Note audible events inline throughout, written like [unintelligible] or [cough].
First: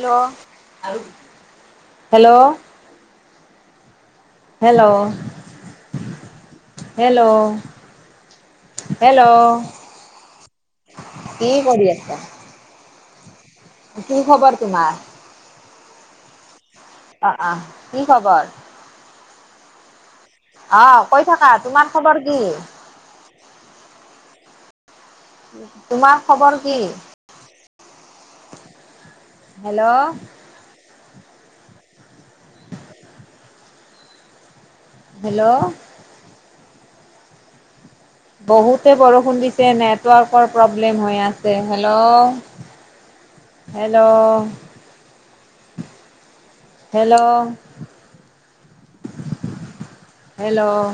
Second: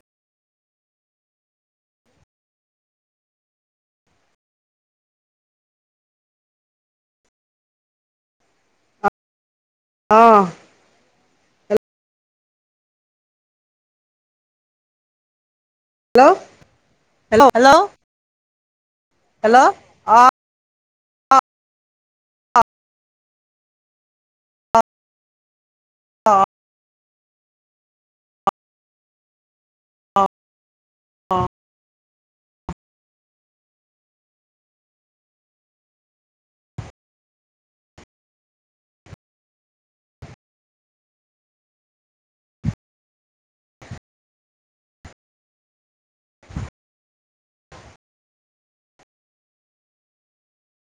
Hello hello hello hello hello অ কি কৰি আছা কি খবৰ তোমাৰ হেল্ল' অ অ হেল্ল' হেল্ল' কি খবৰ হেল্ল' অ'। অ কৈ থাকা তোমাৰ খবৰ কি তোমাৰ খবৰ কি হেল্ল' অ হেল্ল' বহুতে বৰষুণ দিছে নেটৱৰ্কৰ প্ৰব্লেম হৈ আছে হেল্ল' হেল্ল' হেল্ল' হেল্ল'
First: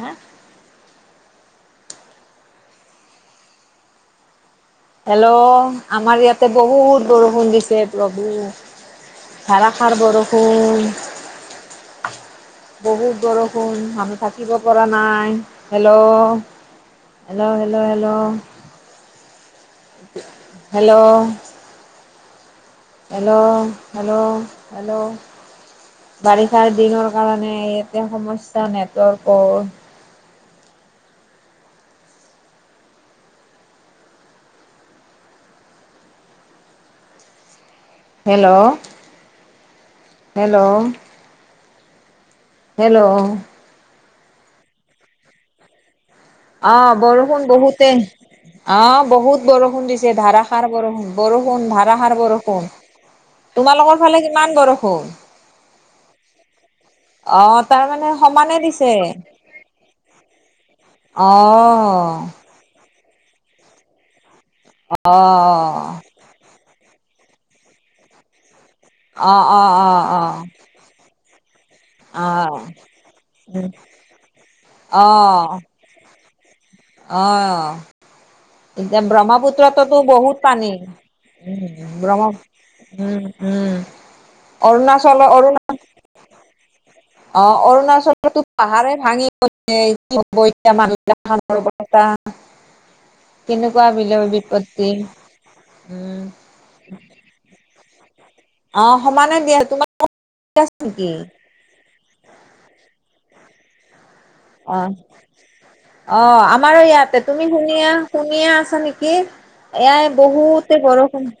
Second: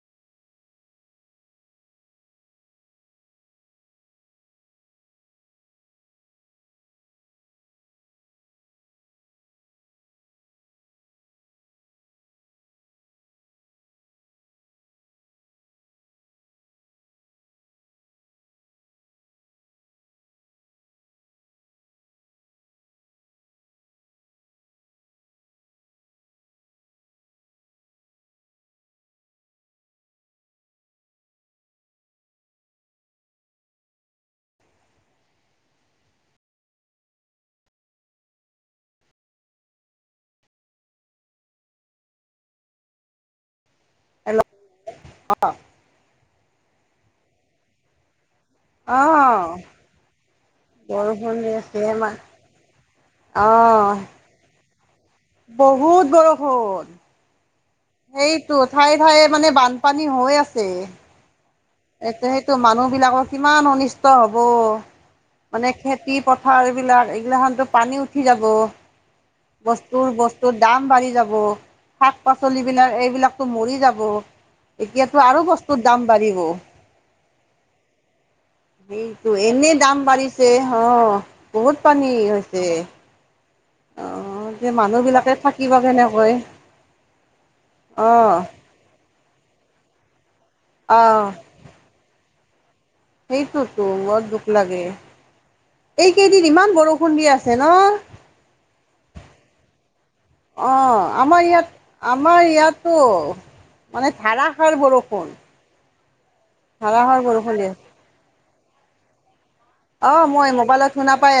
হা হেল্ল' আমাৰ ইয়াতে বহুত বৰষুণ দিছে প্ৰভু ধাৰাষাৰ বৰষুণ বহুত বৰষুণ মানুহ থাকিব পৰা নাই hello hello hello hello hello hello hello hello বাৰিষাৰ দিনৰ কাৰণে ইয়াতে সমস্যা নেটৱৰ্কৰ হেল্ল' হেল্ল' হেল্ল'। এল অ অঁ, বৰষুণ বহুতে অ, বহুত অ', বৰষুণ দিছে ধাৰা সাৰ বৰষুণ, দি বৰষুণ আছে আমাৰ ধাৰাসাৰ বৰষুণ, অ', তোমালোকৰ ফালে কিমান বৰষুণ? বহুত বৰষুণ। অঁ, তাৰ মানে সেইটো সমানে দিছে ঠায়ে ঠায়ে মানে বানপানী অঁ। এইটো সেইটো মানুহ বিলাকৰ কিমান অনিষ্ট হব মানে খ অ খেতি পথাৰ এইবিলাক এইগিলাখনতো পানী উঠি যাব। অ', অ', অ', বস্তুৰ, অ', বস্তুৰ দাম বাঢ়ি যাব। শাক-পাচলি অ', বিলাক এইবিলাকতো উম, মৰি যাব, এতিয়াতো আৰু বস্তুৰ দাম বাঢ়িব। অঁ। এতিয়া সেইটো এনেই দাম ব্ৰহ্মপুত্ৰতোতো বহুত বাঢ়িছে পানী অ বহুত ব্ৰহ্ম উম। অঁ, এ অৰুণাচলৰ মানুহবিলাকে অৰুণ থাকিব কেনেকৈ? অ, অ অৰুণাচলো পাহাৰে ভাঙি গৈছে কি হব এতিয়া অ মানুহ [inaudible] সেইটোতো কেনেকুৱা বিলৰ বৰ দুখ লাগে, বিপত্তি উম। এইকেইদিত ইমান বৰষুণ দি আছে ন? অ, সমানে দিয়া তোমাৰ অ [unintelligible] নেকি? আমাৰ ইয়াত আমাৰ ইয়াতো মানে ধাৰা অ, অঁ, আমাৰো ধাৰাসাৰ ইয়াতে তুমি বৰষুণ দি আছে শুনিয়া শুনিয়ে আছা নেকি, এয়া অ মই বহুতে মোবাইলত শুনা বৰষুণ পাই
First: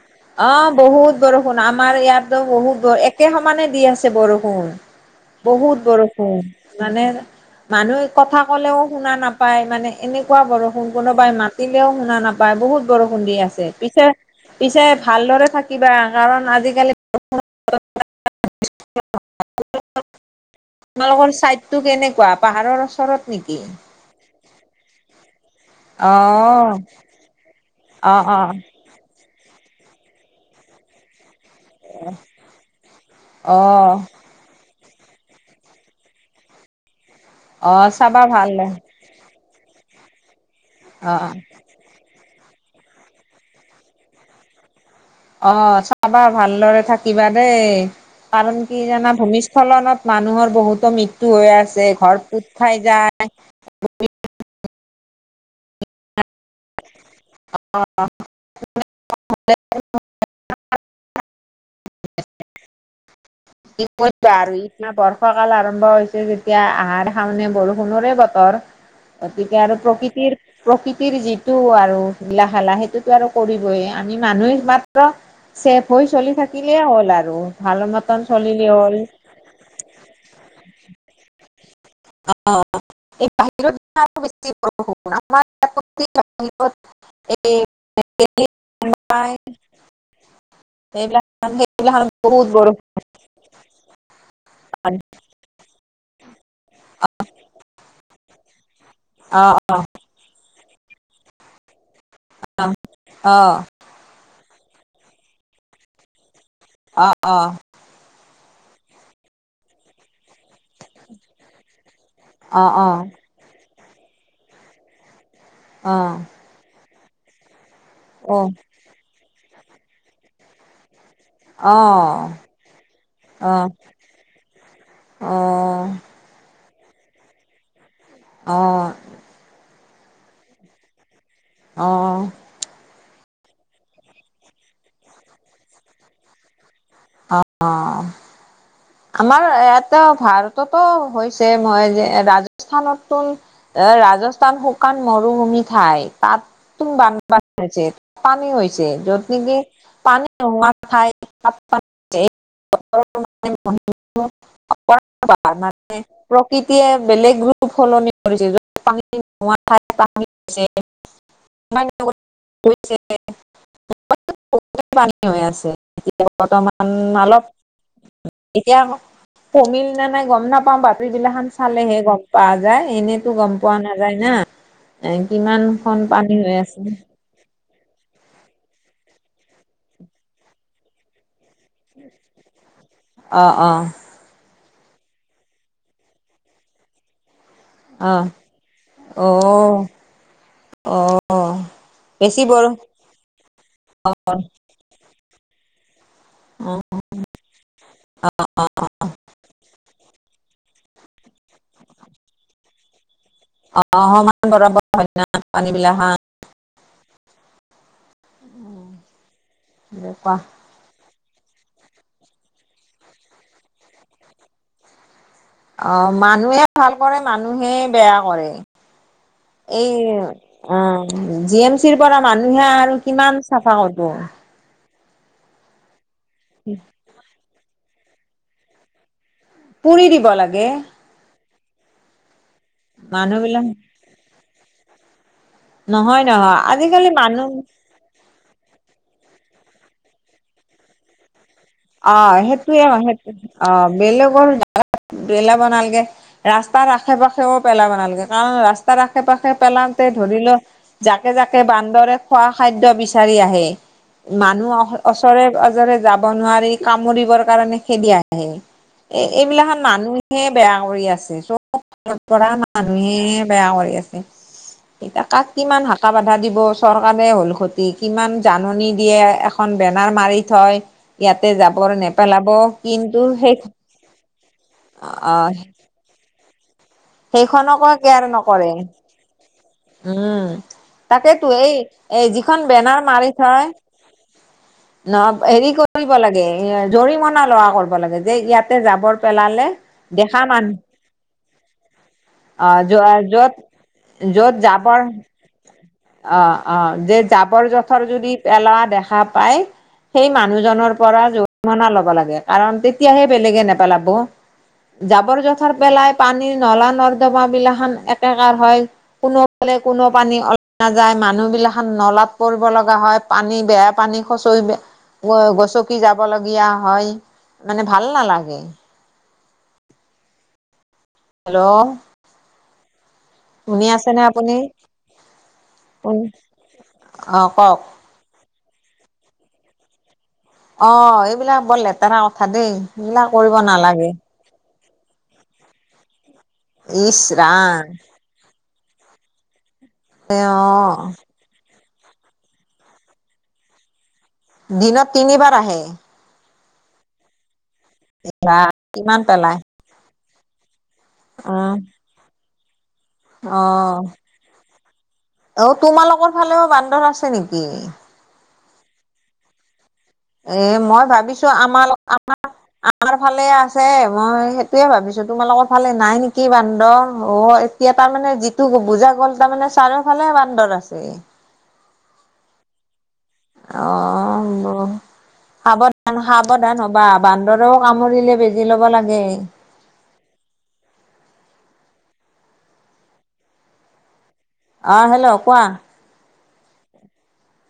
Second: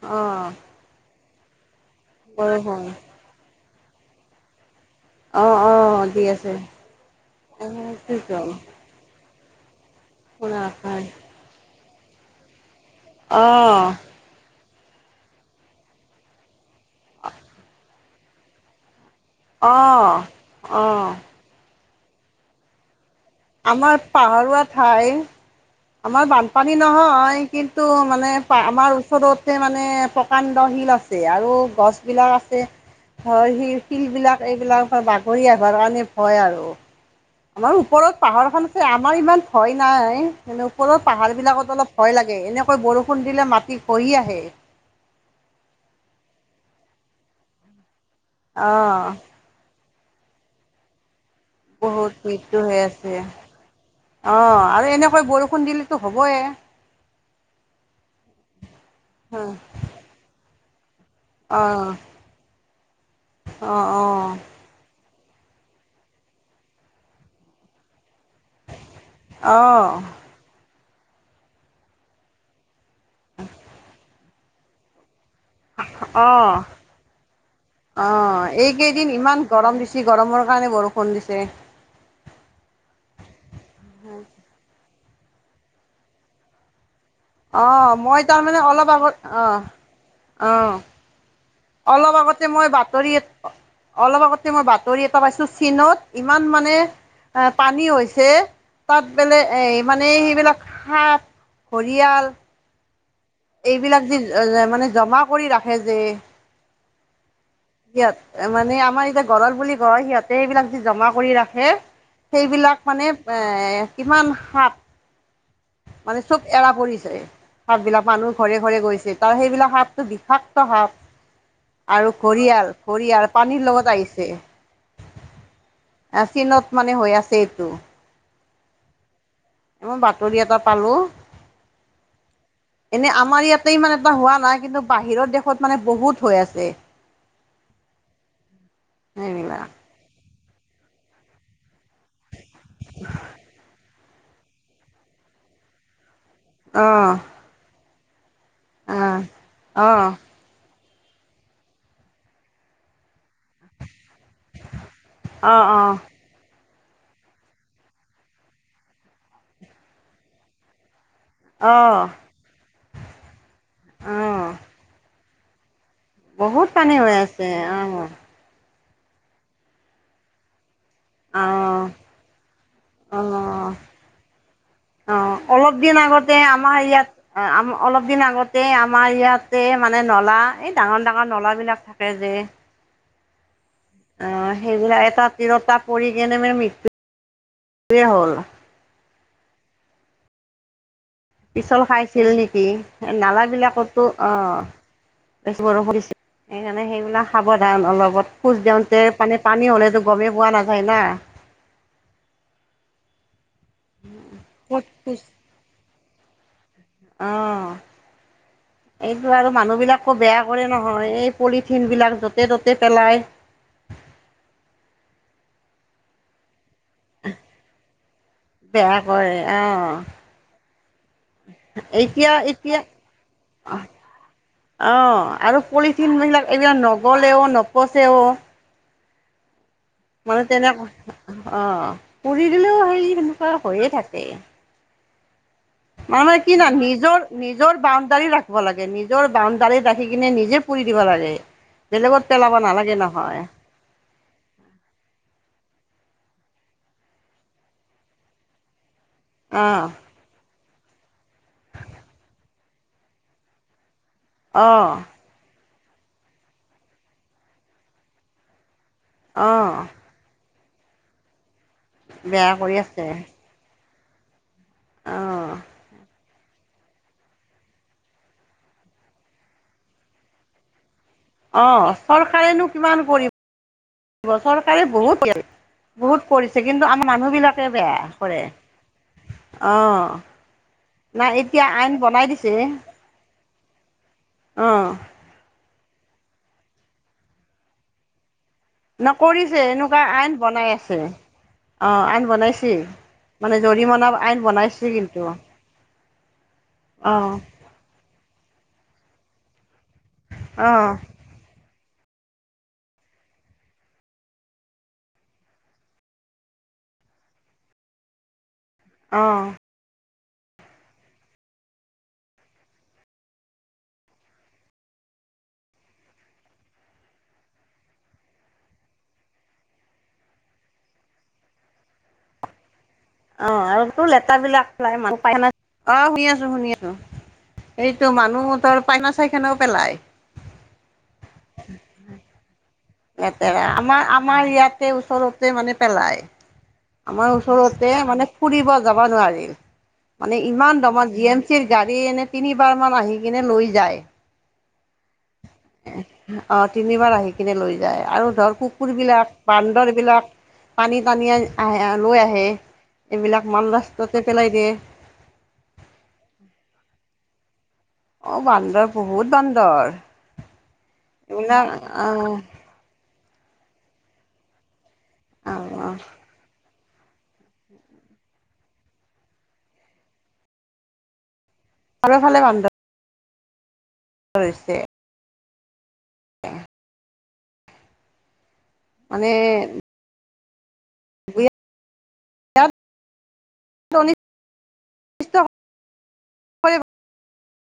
অ। অঁ, বহুত বৰষুণ আমাৰ ইয়াতো বৰষুণ বহুত একে সমানে দি আছে বৰষুণ। অ অ বহুত দি বৰষুণ আছে মানে অ মানুহে কি কথা কম ক'লেও শুনা নাপায় মানে এনেকুৱা শুনা বৰষুণ নাপায় কোনোবাই মাতিলেও শুনা নাপ বা বহুত বৰষুণ দি আছে, অ পিছে-পিছে ভালদৰে থাকিবা কাৰণ আজি অ', অ', তোমালোকৰ টো কেনেকুৱা পাহাৰৰ ওচৰত নেকি? আমাৰ পাহাৰুৱা ঠাই আমাৰ অ', বানপানী নহয় কিন্তু অ', মানে অ', পা আমাৰ ওচৰত মানে প্ৰকাণ্ড শিল আছে আৰু গছবিলাক আছে ধৰ সি অ', শিলবিলাক এইবিলাক বাগৰি আহৰ কাৰণে ভয় আৰু। আমাৰ অ', ওপৰত চাবা ভাল পাহাৰখন আছে, আমাৰ ইমান ভয় নাই, মানে ওপৰত অ', পাহাৰবিলাকত অলপ ভয় লাগে এনেকৈ বৰষুণ দিলে মাটি খহি আহে। অঁ, চাবা ভালদৰে থাকিবা দেই কাৰণ কি অ', জানা ভূমি খলনত মানুহৰ বহুতো মৃত্যু হৈ আছে বহুত ঘৰ পুত খাই যায়। অঁ, আৰু এনেকৈ বৰষুণ দিল হ'বয়ে [inaudible] অঁ। কি অ'। কৰিবা আৰু ইনা বৰ্ষ কাল আৰম্ভ হৈছে যেতিয়া আহাৰ-শাওণে বৰষুণৰে বতৰ। [inaudible] তেতিয়া আৰু অ', প্ৰকৃতিৰ প্ৰকৃতিৰ যিটো আৰু লিলা-খেলা সেইটোতো আৰু কৰিবই, আমি মানুহে মাত্ৰ ছেফ হৈ চলি অ', থাকিলেই হ'ল আৰু ভাল মতন অ', চলিলেই হ'ল এইকেইদিন ইমান গৰম দিচি গৰমৰ কাৰণে বৰষুণ দিছে অ এই বাহিৰাৰ অ মই তাৰমানে অলপ প্ৰায় আগত আহ আহ সেইবিলাক সেইবিলাক অলপ বহুত আগতে মই বৰষুণ বাতৰি অলপ আগতে মই বাতৰি এটা পাইছো চীনত ইমান মানে আ পানী হৈছে তাত বেলে অ', অ', মানে সেইবিলাক সাপ ঘৰিয়াল অ এইবিলাক যি অ অ মানে জমা কৰি ৰাখে যে অ অ ইয়াত এ মানে আমাৰ এতিয়া ঘৰৰ বুলি কয় সিহঁতে এইবিলাক যে জমা কৰি ৰাখে অ', সেইবিলাক অ', মানে এ কিমান সাপ অ', অ', অ', মানে চব এৰা পৰিছে সাপবিলাক মানুহ ঘৰে ঘৰে গৈছে তাৰ সেইবিলাক সাপটো বিষাক্ত সাপ আৰু অ', ঘৰিয়াল ঘৰিয়াল পানীৰ অ', লগত আহিছে আ চীনত মানে হৈ আছে এইটো অঁ অ বাতৰি এটা পালো অঁ এনেই আমাৰ ইয়াত মানে এটা হোৱা নাই কিন্তু বাহিৰৰ দেশত মানে বহুত হৈ আছে অ আমাৰ সেইবিলাক ইয়াতে ভাৰততো হৈছে মই যে ৰাজস্থানতো এ ৰাজস্থান শুকান মৰুভূমি ঠাই তাত টো অঁ বানপানী হৈছে অঁ য'ত নেকি অঁ পানী খাই [inaudible] অঁ মানে [inaudible] প্ৰকৃতিয়ে বেলেগ ৰূপ সলনি কৰিছে যত পানী নোহোৱা ঠাই তাত পানী অঁ মান অঁ [inaudible] অঁ পানী হৈ আছে এতিয়া বহুত বৰ্তমান পানী হৈ আছে অলপ অঁ এতিয়া কমিল নে নাই গম নাপাওঁ বাপ টোৰিবিলা খন চালেহে গম পোৱা যায় অঁ এনেতো গম অঁ পোৱা নাযায় না এ অঁ কিমান খন পানী হৈ আছে এ আম অলপ দিন আগতে আমাৰ ইয়াতে মানে নলা এই ডাঙৰ ডাঙৰ নলাবিলাক থাকে যে অ অ অ সেইবিলাক এটা তিৰতা পৰি কেনে মানে মৃত্যু আহ অ অ পিছল খাইছিল বেছি বৰ নেকিএ নালা বিলাকতো অ বেছি বৰ পৰিছ অ সেইকাৰণে সেইবিলাক সাৱধান অলপত খোজ দিওঁতে মানে পানী হ'লেতো গমেই পোৱা নাযায় না [unintelligible] অ সমান বৰৰ ক'ত হয় ন পানী বিলাক হা অ এইটো আৰু মানুহ বিলাককো কোৱা বেয়া কৰে নহয় এই পলিথিনবিলাক য'তে ত'তে পেলায় অ মানুহে ভাল কৰে মানুহে বেয়া কৰে হয় আহ এই অ জি এম চি ৰ পৰা মানুহে এতিয়া আৰু কিমান চাফা কৰব অ আৰু পলিথিনবিলাক এইবিলাক নগলেও নপচেও পুৰি দিব মানে লাগে তেনেকুৱা অ পুৰি দিলেও হেৰি মানুহ সেনেকুৱা বিলাক হৈয়ে থাকে। নহয় মানে নহয় কি নান আজিকালি নিজৰ মানুহ নিজৰ বাউণ্ডাৰী ৰা- খিব লাগে নিজৰ বাউণ্ডাৰী ৰাখি কিনে নিজে পুৰি দিব লাগে। অ বেলেগত পেলাব সেইটোয়ে নালাগে অ নহয় সেটোৱে অ বেলেগৰ জাগাত পেলাব নালাগে ৰাস্তাৰ আশে পাশেও পেলাব নালগে কাৰণ ৰাস্তাৰ আশে পাশে অ' পেলাওঁতে ধৰিল জাকে জাকে বান্দৰে খোৱা খাদ্য বিচাৰি আহে। মানুহ অ' ওচৰে পাজৰে যাব নোৱাৰি কামুৰিবৰ কাৰণে খেদি আহে। এই অ' এইবিলাকত মানুহে বেয়া কৰি আছে চকু পৰা বেয়া কৰি আছে মানুহে বেয়া কৰি আছে কাক অ' কিমান হাকা বাধা দিব চৰকাৰে হ'ল ক্ষতি কিমান জাননী দিয়ে এখন বেনাৰ মাৰি থয়। ইয়াতে অ জাবৰ নেপেলাব চৰকাৰেনো কিমান কিন্তু সেই কৰিব চৰকাৰে বহুত দিয়ে আহ বহুত কৰিছে কিন্তু আমাৰ মানুহবিলাকে সেইখনকো বেয়া কেয়াৰ কৰে নকৰে। অ' উম নাই তাকেইতো এতিয়া এই আইন বনাই এই দিছে যিখন বেনাৰ মাৰি থয় অ ন হেৰি কৰিব লাগে জৰিমনা লোৱা কৰিব লাগে যে ইয়াত নকৰিছে এনেকুৱা আইন বনাই আছে। অ আইন অ বনাইছী মানে জৰিমনা আইন বনাইছে খোৱাৰ কিন্তু অ অ যে যাপ জাবৰ জোথৰ যদি পেলোৱা দেখা পাই সেই মানুহ অ' জনৰ পৰা জৰি- মনা লব লাগে কাৰণ তেতিয়াহে বেলেগে নেপেলাব। জাবৰ-জোথৰ পেলাই পানীৰ নলা-নৰ্দমা বিলাখন একেকাৰ হয় অ ফালে কোনো পানী অল নাযায় মানুহ বিলাখন নলাত পৰিব লগা হয় পানী বেয়া পানী খচৰি গ গচকি যাব লগীয়া হয় মানে ভাল নালাগে। হেল্ল' অ আৰু শুনি তোৰ আছেনে লেটেৰা আপুনি? বিলাক [unintelligible] অ শুনি অ', আছো শুনি আছো কওক এই তো মানুহতৰ পাইনা চাইখানও পেলায় অ এইবিলাক বৰ লেতেৰা কথা দেই এইবিলাক কৰিব লেতেৰা আমাৰ নালাগে। আমাৰ ইয়াতে ওচৰতে মানে পেলায় ইচ আমাৰ ৰাম ওচৰতে মানে ফুৰিব যাব নোৱাৰি মানে ইমান অ', দমত জি এম খিৰ গাড়ী এনে তিনিবাৰ মান আহি কিনে লৈ যায়। দিনত তিনিবাৰ আহে। অ তিনিবাৰ আহি কিনে লৈ যায় আৰু ধৰ বা কিমান কুকুৰবিলাক, পেলাই বান্দৰবিলাক টানি টানিয়ে উম, আহে লৈ আহে এইবিলাক মান অ', ৰাস্তাতে পেলাই দিয়ে। অ তোমালোকৰ ফালেও বান্দৰ আছে নেকি? অ বান্দৰ বহুত বান্দৰ। এ মই ভাবিছো এইবিলাক আমাৰ আহ আমাৰ আমাৰ ফালে আছে মই তোৱে ভাবিছো অ তোমোকৰ অ ফালে নাই নেকি কি বান্দৰ অ এতিয়া তাৰমানে যিটো বুজা গ'ল তাৰমানানে চাৰিওফালে বান্দৰ আছে। চাৰিও ফালে বান্দৰ কৰিছে অ', সাৱধান সাৱধান হ'বা বান্দৰেও কামুৰিলে বেজি লব লাগে। [unintelligible] ইয়াত [unintelligible] আ, হেল্ল' কোৱা।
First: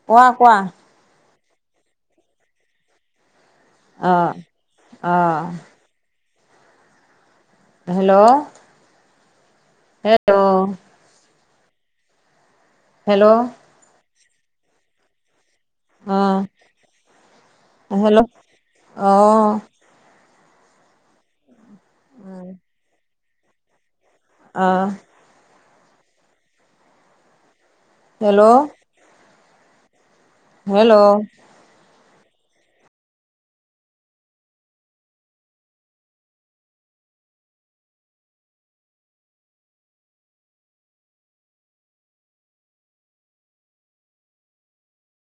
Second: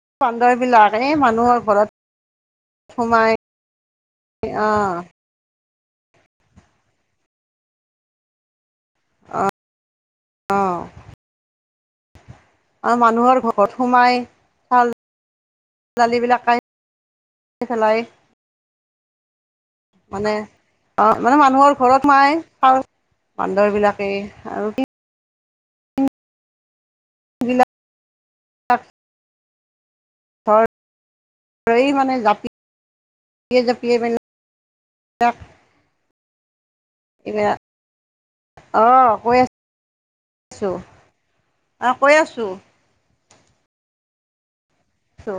কোৱা বান্দৰ কোৱা বিলাক এই মানুহৰ ঘৰত সোমাই অ', অ', হেল্ল' অ', হেল্ল' অ', আৰু হেল্ল' মানুহৰ ঘৰত সোমাই ফল ছোৱালী অ বিলাক [unintelligible] হেল্ল' অ মানে অ', মানে মানুহৰ ঘৰত সোমাই [unintelligible] বান্দৰ বিলাকে অ', বিলাপ হেল্ল' [unintelligible] হেল্ল' ৰৈ মানে জাপি জাপিয়ে জাতিয়ে মানে [unintelligible] [unintelligible] অ', কৈ আছোঁ অ কৈ আছোঁ। ছো